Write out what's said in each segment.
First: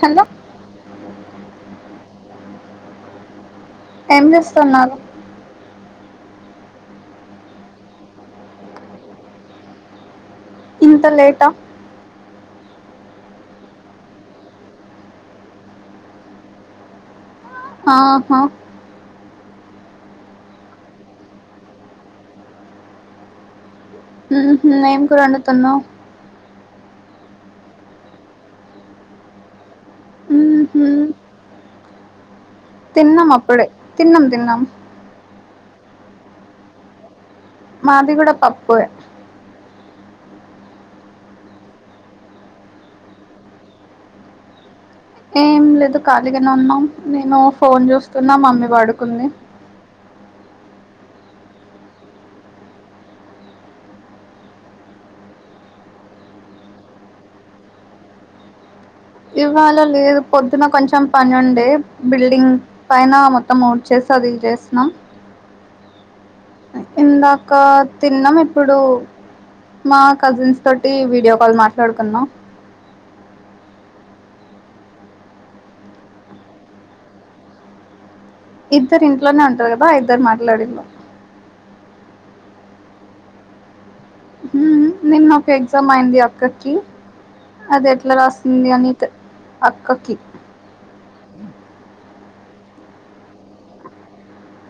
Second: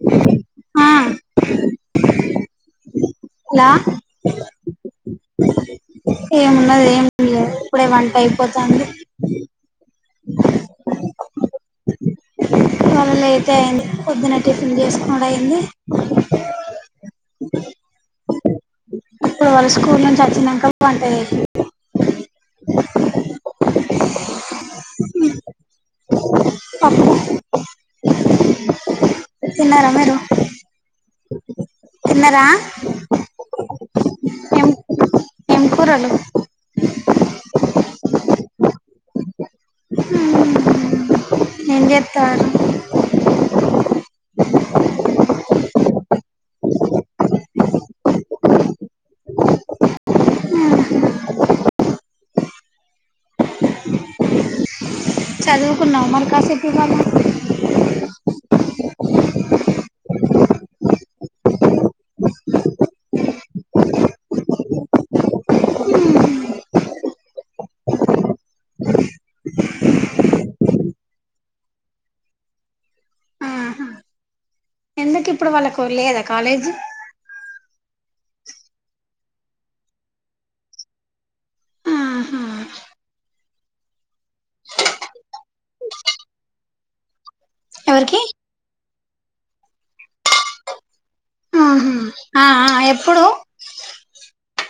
hello అ ఏం చేస్తున్నారు ఏమున్నది ఏమలేదు ఇప్పుడే వంట అయిపోత్నది [inaudible] ఇంత లేటా అ లేట్ అయింది పొద్దున టిఫిన్ చేసుకోనుడు అయింది ఆహా ఇప్పుడు వాళ్ళ స్కూల్ నుంచి వచ్చినాక వంట చేసిన ఉహు ఎం కూర వొండుతున్నావ్ పప్పు తిన్నార మేడం తిన్నార తిన్నం అప్పుడు తిన్నం తిన్నం ఎం కూరలు మాది కూడా పప్పుఎ ఎం జెతవుర్ ఏం లేదు ఖాళీగానే ఉన్నాం నేను ఫోన్ చూస్తున్నా మమ్మీ పడుకుంది చదువుకున్నావు మరి కాసేప్పు ఎమ్నా ఇవాళ్ళ లేదు పొద్దున కొంచెం పని ఉండే బిల్డింగ్ పైన మొత్తం ఉడ్చేసి సదీ చేసినా [inaudible] ఇందాక తిన్నాం ఇప్పుడు మా కజిన్స్ తోటి వీడియో కాల్ మాట్లాడుకుంనం ఆహా ఎందుకు ఇప్పుడు వాళ్ళకు లేదా కాలేజీ ఇద్దరు ఇంట్లోనే ఉంటారు గదా ఇద్దరు మాట్లాడిళ్ళు ఆహా మ్ నిన్నా ఎగ్జామ్ అయింది అక్కకి అది ఎట్లా ఎవరికి రాసింది అని అక్కకి ఆహా ఆ ఆ ఎప్పుడు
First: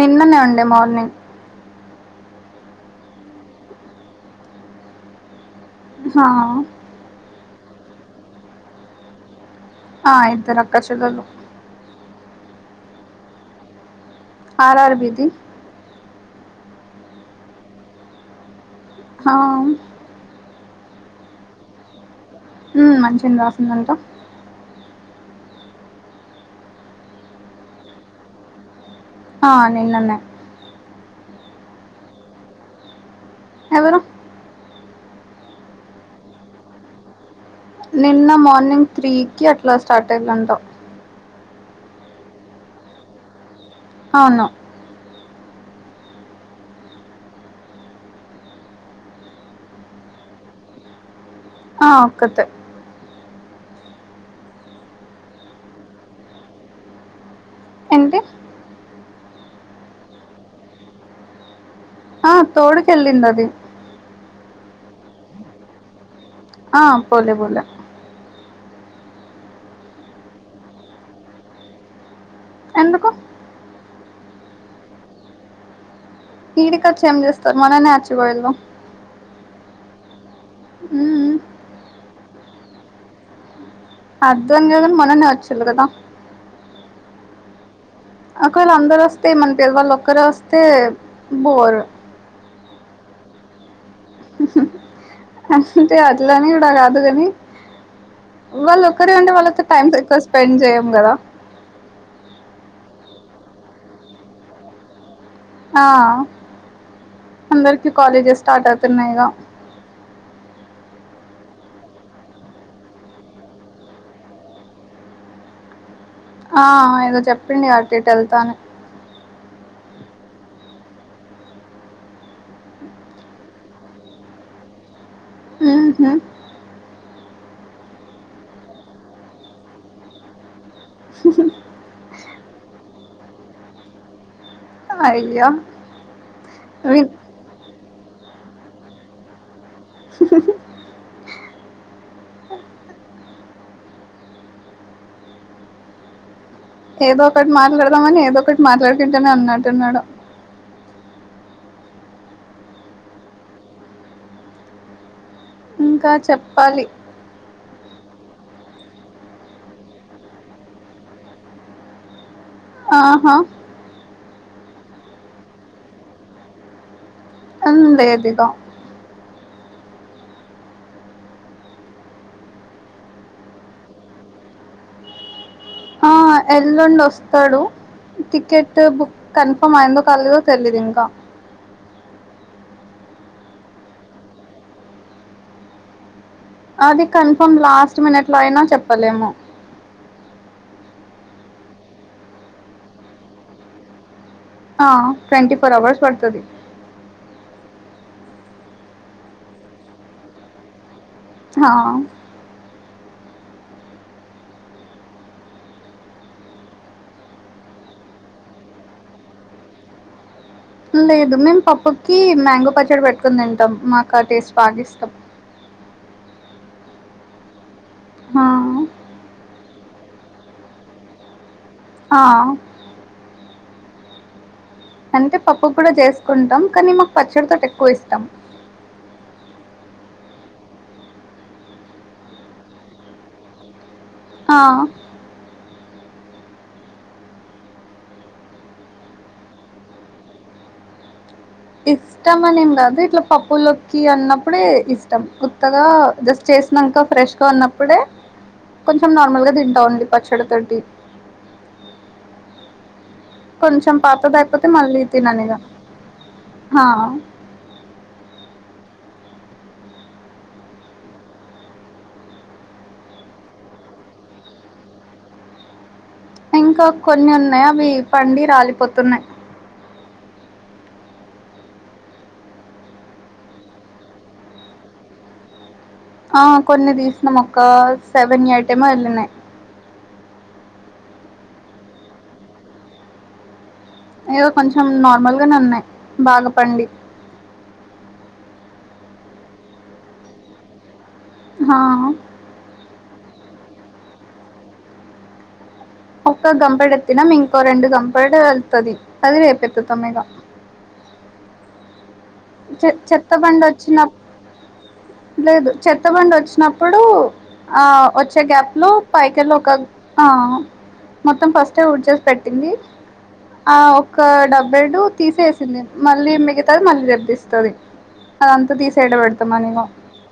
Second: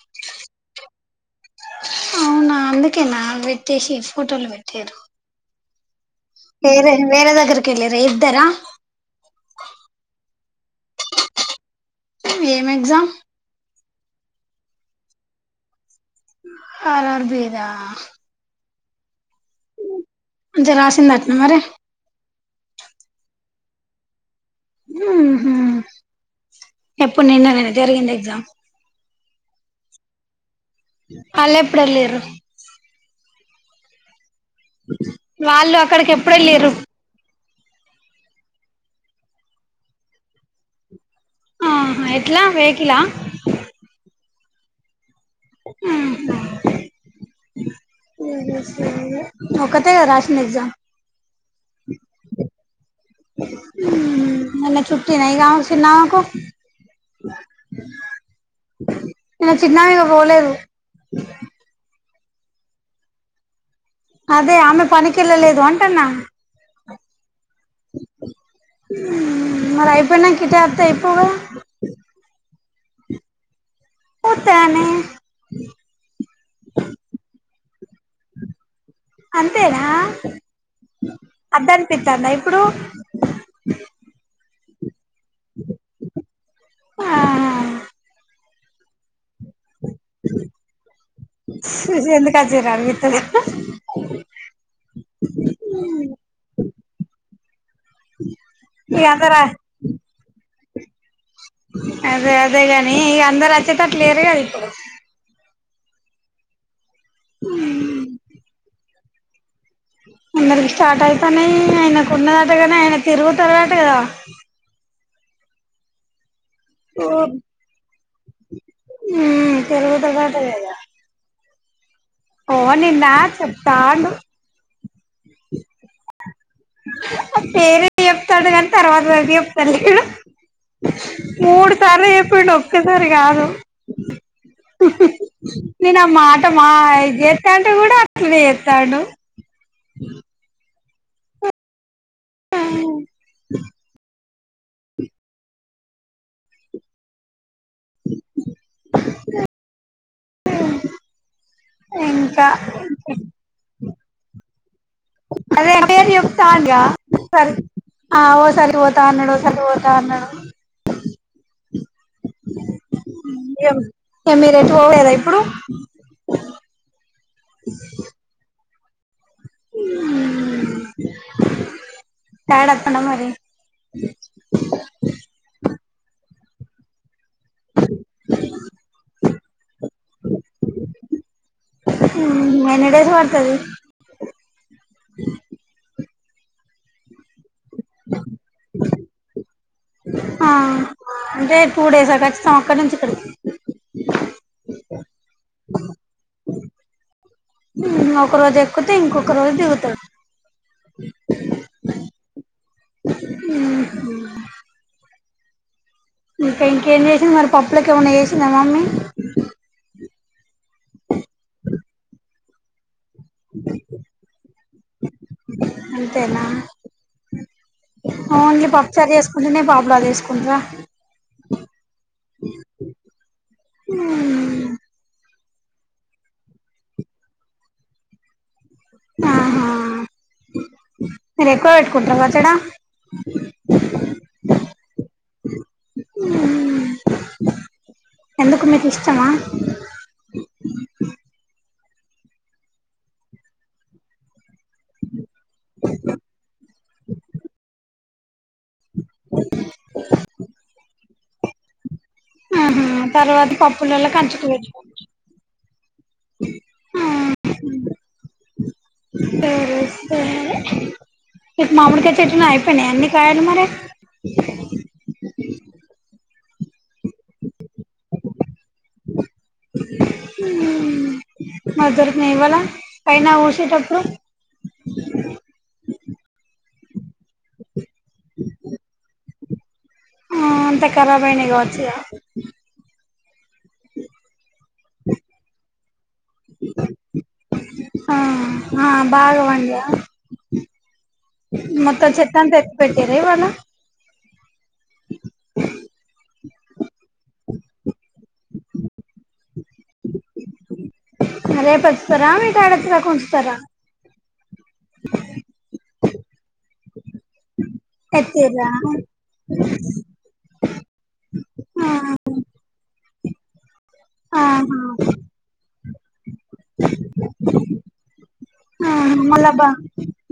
నిన్ననే ఉండే మార్నింగ్ అవునా అందుకేనా పెట్టేసి ఫోటోలు పెట్టిరు హా వేరే వేరే దగ్గర కెళ్ళిరు ఇద్దార ఆ ఇద్దరక్క చెల్లెల్లు ఏం ఎగ్జామ్ ఆర్ అర్ బీది అర్ అర్ బిదా అ మంచిగ రాసిందట్న మరి మ్ మంచిగనే రాసిందంటా మ్ హు ఎప్పుడు నిన్ననేన జరిగింది ఎగ్జామ్ ఆ నిన్ననే అళ్ళేప్పుడేల్లిర్రు ఎవరు వాళ్ళు అక్కడికి ఎప్పుడేల్లిర్రు నిన్న మార్నింగ్ త్రీకట్లా స్టార్ట్ అఇందంటా ఆహ ఎట్లా వెకిలా అన్న మ్ హు మ్ హు సరే ఒక్కతేగా రాసింది ఎగ్జామ్ ఆ ఒక్కతే మ్ మళ్ళ ట్రిప్టిన ఇగ ఆమెకు చిన్నమేకు ఏంటి ఇగ చిన్నమీగా పోలేదు తోడుకెళ్ళిందది అదే ఆమె పనికేళ్ళలేదు అంటన్నా ఆ పోలే పోలే మ్ మరి అయిపోయినంక ఇటే అత్తే అయిపోవు కదా ఎందుకు ఉత్తగనే మొన్ననే అచ్చి పోయిండు అంతేనా మ్మ్ అద్దనిపితందా ఇప్పుడు అద్దు అన్నది గని మొన్ననే అచ్చిళ్ళు కదా ఆహా ఒకవేళ అందరోస్తే మన తేల్ వాళ్ళు ఒక్కరే వస్తే బోర్ ఎందు కర్రు అనిపిత్తది అంతే అట్లని కూడా కాదు కాని వాళ్ళు ఇగ ఒక్కరే ఉంటే అందరు వాళ్ళతో టైం ఎక్కువ స్పెండ్ చేయ్యం కదా అదే అదేగాని ఇగ అందరు వచ్చేటట్లు లేరు కదు ఇప్పుడు ఆ అందరికి కాలేజెస్ స్టార్ట్ అవుతున్నాయి ఇగ అందరికి స్టార్ట్ అయితానయి ఆయనకు ఉన్నదాటగాని ఆయన తిరుగుతటగ కదా ఆ ఏదో చెప్పండుగా అటు ఇటు వెళ్తా అని మ్ తిరుగుతడాట కదా ఓ నిన్న చెప్తాండు ఉహు ఆ పేరే చెప్తాడు కాని తర్వాతది అయితే చెప్తాలేడు మూడుసార్లు చెప్పిండు ఒక్కసారి కాదు అయ్యో నేను ఆ మా మా వి చేతాండూ టే కూడా అట్లనే చేతాండూ ఆ ఏదో ఒకటి మాట్లాడదామని ఏదో ఒకటి మాట్లాడుకుంటనే అన్నట్టున్నాడు ఇంకా అదే పేరు ఇంకా చెప్తాండు గా చెప్పాలి ఆ ఓసారి పోతా అన్నాడు ఓసారి పోతా అన్నాడు ఆహా ఇగ మీరు ఎటు పోవుడు లేదా ఇప్పుడు ఆ లేదు ఇక ఉ డాడీ అత్తడా మరి ఆ ఎల్లుండి వస్తాతాడు టికెట్ బుక్ కన్ఫర్మ్ అయిందో కలిదో తెలిదు ఇంకా ఉ ఎన్ని డేస్ పడతది అది కన్ఫర్మ్ లాస్ట్ మినిట్ లో అయినా చెప్పలేము ఆ అంటే టూ డేస్ ఆ కచ్చితాం ఒక్కడి నుంచి ఇక్కడికి ఆ ట్వంటీ ఫోర్ అవర్స్ పడుతుంది ఒక రోజు ఎక్కుతే ఇంకొక రోజు దిగుతాడు హ ఉ హు ఇకా ఇంకేం చేసింది మరి పప్పులలకు ఏమన్నా చేసిందా మమ్మీ లేదు మేము పప్పుకి మ్యాంగో పచ్చడి పెట్టుకుని తింటాం మాకు ఆ టేస్ట్ బాగా ఇష్టం అంతేనా ఆ, ఓన్లీ పప్పుచారు చేసుకుంటనే పాపడాలు చేసుకుంట్రా ఆ ఉ అంటే పప్పు కూడా చేసుకుంటాం కానీ మాకు పచ్చడి తోటి ఎక్కువ ఇష్టం ఆహా మీరు ఎక్కువ పెట్టుకుంటార పచ్చడ ఆ, ఉ హు ఎందుకు మీకు ఇష్టమా ఇష్టం అనేం కాదు ఇట్లా పప్పులకి అన్నం అప్పుడే ఇష్టం కొత్తగా జస్ట్ చేసినాక ఫ్రెష్ గా ఉన్నప్పుడే కొంచెం నార్మల్ గా తింటావుండి పచ్చడితోటి ఉ హు తర్వాత కొంచెం పప్పులలో పాతది అంచుకు అయిపోతే మళ్ళీ పెట్టుకుంటాం తిననిగా ఉ హు సరే మరి మీకు మామిడికాయ చెట్టు ఉండే కాయలు అన్నీ అయిపోయా ఇంకా కొన్ని ఉన్నాయి అవి పండి రాలిపోతున్నాయి ఉ అమ్మ దొరికినాయా ఇవాళ పైన ఊసేటప్పుడు ఆ కొన్ని తీసిన అక్క సెవెన్ ఐటమ్ ఏమో వెళ్లినాయి ఆ అంత కరబైనాయి కావచ్చు ఏదో కొంచెం నార్మల్గానే ఉన్నాయి బాగాపండి ఆ ఆ బాగా పండినయ్య ఆ మొత్తం చెత్త అంత ఎత్తి పెట్టేర ఈయాల ఒక్క గంపెడెత్తినం ఇంకో రెండు గంపెడు వెళ్తుంది అది రేపు ఎత్తుతం ఇగ రేపట్ చెత్ చెత్త బండి వచ్చినప్ లేదు చెత్తబండి వచ్చినప్పుడు ఆ ఒచ్చే ఎత్తిర్రా గ్యాప్ లో పైకెల్ ఒక ఆ మొత్తం ఫస్టే ఆ ఊడ్చేసి పెట్టింది ఆ ఒక ఆహా డబ్బెడు తీసేసింది మళ్ళీ మిగతది మళ్ళీ రేప్ దిస్ ఉమ్ మళ్ళ బ పెడతామని ఇగ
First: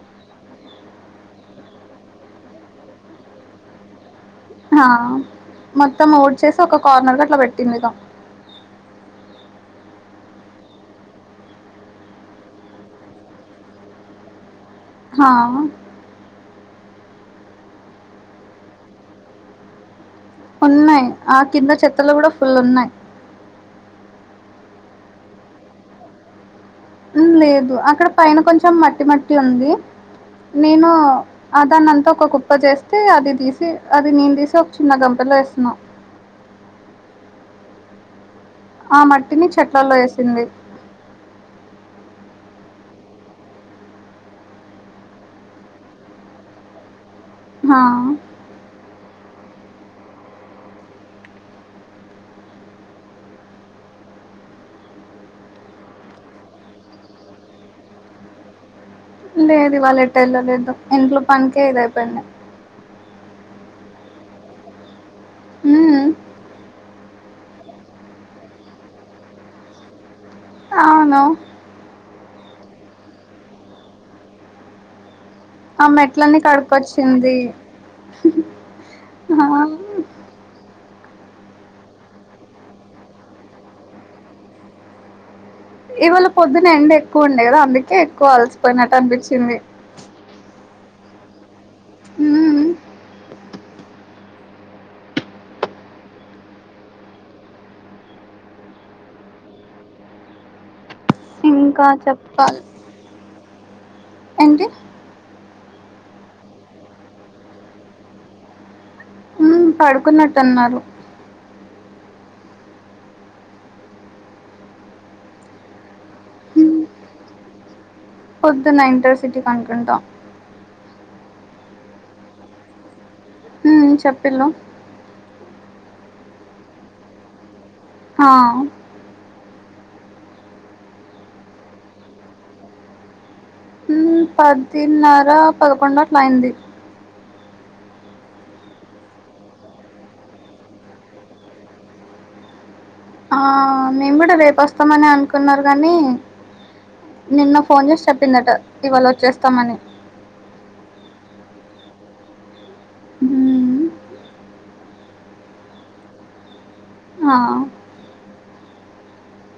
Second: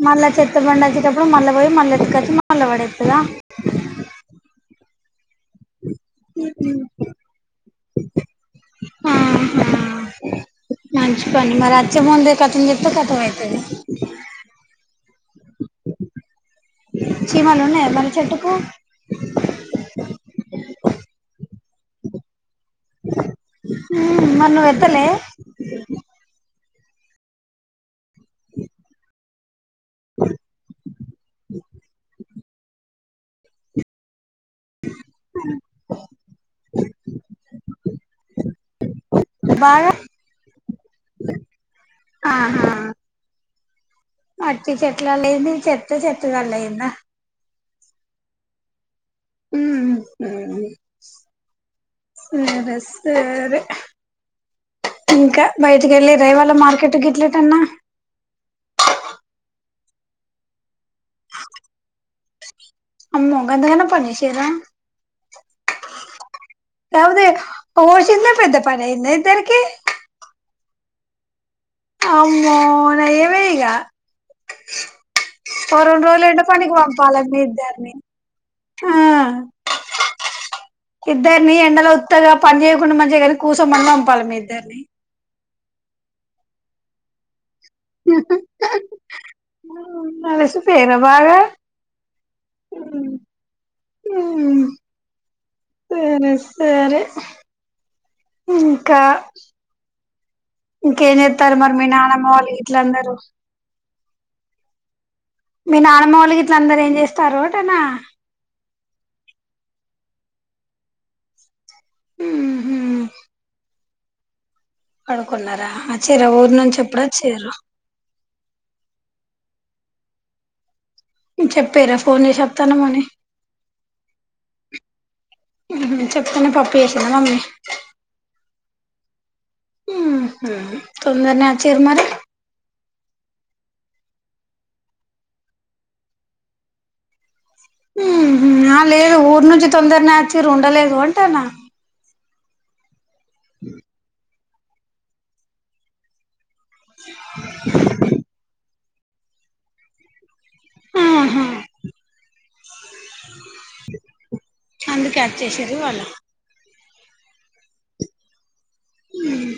మళ్ళ చెట్టబండి అచ్చేటప్ ప్పుడు మళ్ళ వోయి మళ్ళ ఎత్తుకొచ్చి మళ్ళ వడేత్తద ఆ మొత్తం ఊడ్చేసి ఒక కార్నర్కి అట్లా పెట్టింది ఇగ హ్మ్ మంచి పని మరి అచ్చేముందే కథం చేత్తే కథం అయితది హా చీమలు ఉన్నాయ మరి చెట్టుకు ఉన్నయి ఆ కింద చెత్తలో కూడా ఫుల్ ఉన్నయి ఉమ్ మరి నువ్ ఎత్తలే ఉమ్ లేదు అక్కడ పైన కొంచం మట్టి మట్టి ఉంది నేను ఆ దాన్నంతా ఒక కుప్ప చేస్తే అది తీసి అది నేన్ తీస్ తోక్ చిన్న గంపలో ఏస్తున్నా ఆ మట్టిని బాగా చెట్లల్లో ఏసింది ఆహా మట్టి చెట్లల్ అయింది ఈ చెత్త చెత్తదాంట్లైందా హా ఊఉ ఉహు ఏ డ్రెస్ వేరే ఇంకా బయటికి ఎల్లిన్రా ఇవ్వాళ మార్కెట్ గిట్ల ఎటన్నా లేదు వాళ్ ఎట్ ఎళ్ళ లేదు ఇంట్లో పనికే ఇది అయిపోయింది అమ్మో గంత గణం పని చేసిన్ర ఉమ్ కౌదే ఓ షిన్న పెద్ద పనైంద ఇద్దరకి అవును అమ్మో నయమే ఇగ ఓ ఆ రొండు రోజులు మెట్లన్నీ ఇట్ల పనికి పంపాలి మీ ఇద్దర్ని హా మ్ ఇద్దర్ని ఎండలో ఉత్తగా పని చేయకుండా మంచిదేగానీ కూర్సొమని పంపాలి మీ ఇద్దర్ని ఇవాళ పొద్దున ఎండ ఎక్కువ ఉండే కదా అందుకే ఎక్కువ అలసిపోయినట్టు అనిపిచింది అలిసిపోయిన్ర బాగా మ్మ్ ఉమ్ ఊమ్మ్ సరే సరే ఇంకా ఇంకేం చేత్తన్రు మరి ఇంకా మీ నానమ్మ వాళ్ళు చెప్పాలి గిట్లా అందరూ ఏంటి మీ నానమ్మ వాళ్ళు గిట్లా అందరూ ఏం చేస్తాన్రు అంటున్నా ఉమ్ పడుకున్నట్టున్నారు ఉహు పడుకున్నరా అచ్చిన్ర ఊర్ నుంచి ఎప్పుడు అచ్చిన్రూ పొద్దున్న ఇంటర్ సిటీకి అనుకుంటా చెప్పిన్రా ఫోన్ చేసి అత్తాన్నమని ఉమ్ చెప్పిన్లు మ్మ్ మ్మ్ చెప్పకనే పప్పు వేసిందా మమ్మీ ఆ మ్మ్ హు తొందరనే వచ్చారు మరి మ్మ్ పదిన్నర పదకొండు అట్లయింది మ్మ్ హు ఆ లేదు ఊరు నుంచి తొందరనే వచ్చిర్రు ఉండలేదు అంటన్నా ఆ హ మేము కూడా రేపొస్తామనే అనుకున్నారు గానీ నిన్న ఫోన్ చేసి చెప్పిందట ఇవాళ వచ్చేస్తామని మ్మ్ హు మ్మ్ అందుకే వచ్చేసిరి వాళ్ళు ఆ మ్మ్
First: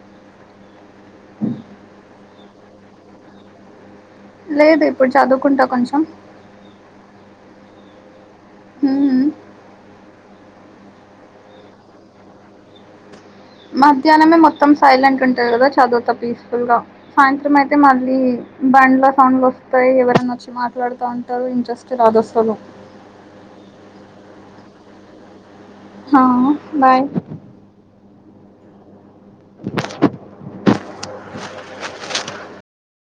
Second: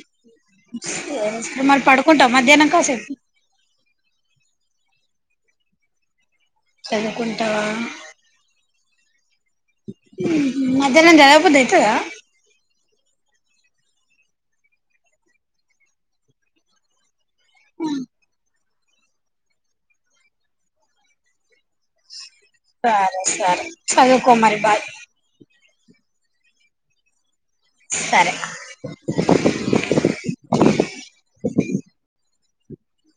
ఏ మరి పడుకుంటావ మధ్యానం కాసేపు లేదు ఇప్పుడు చదువుకుంటా కొంచం చదువుకుంటావా మ్మ్ మ్మ్ హు మధ్యానం చదవబుద్ధి అయితదా మధ్యానమే మొత్తం సైలెంట్ ఉంటది గదా చదువుతా పీస్ఫుల్ గా సాయంత్రం అయితే మళ్ళీ బండ్ల సౌండ్లు వస్తాయి ఎవరన్నా వచ్చి మాట్లాడుతా ఉంటారు ఇం జెస్ట్ రాదస్తులు సరే సరే చదువుకో మరి బాయ్ ఆ బాయ్ సరే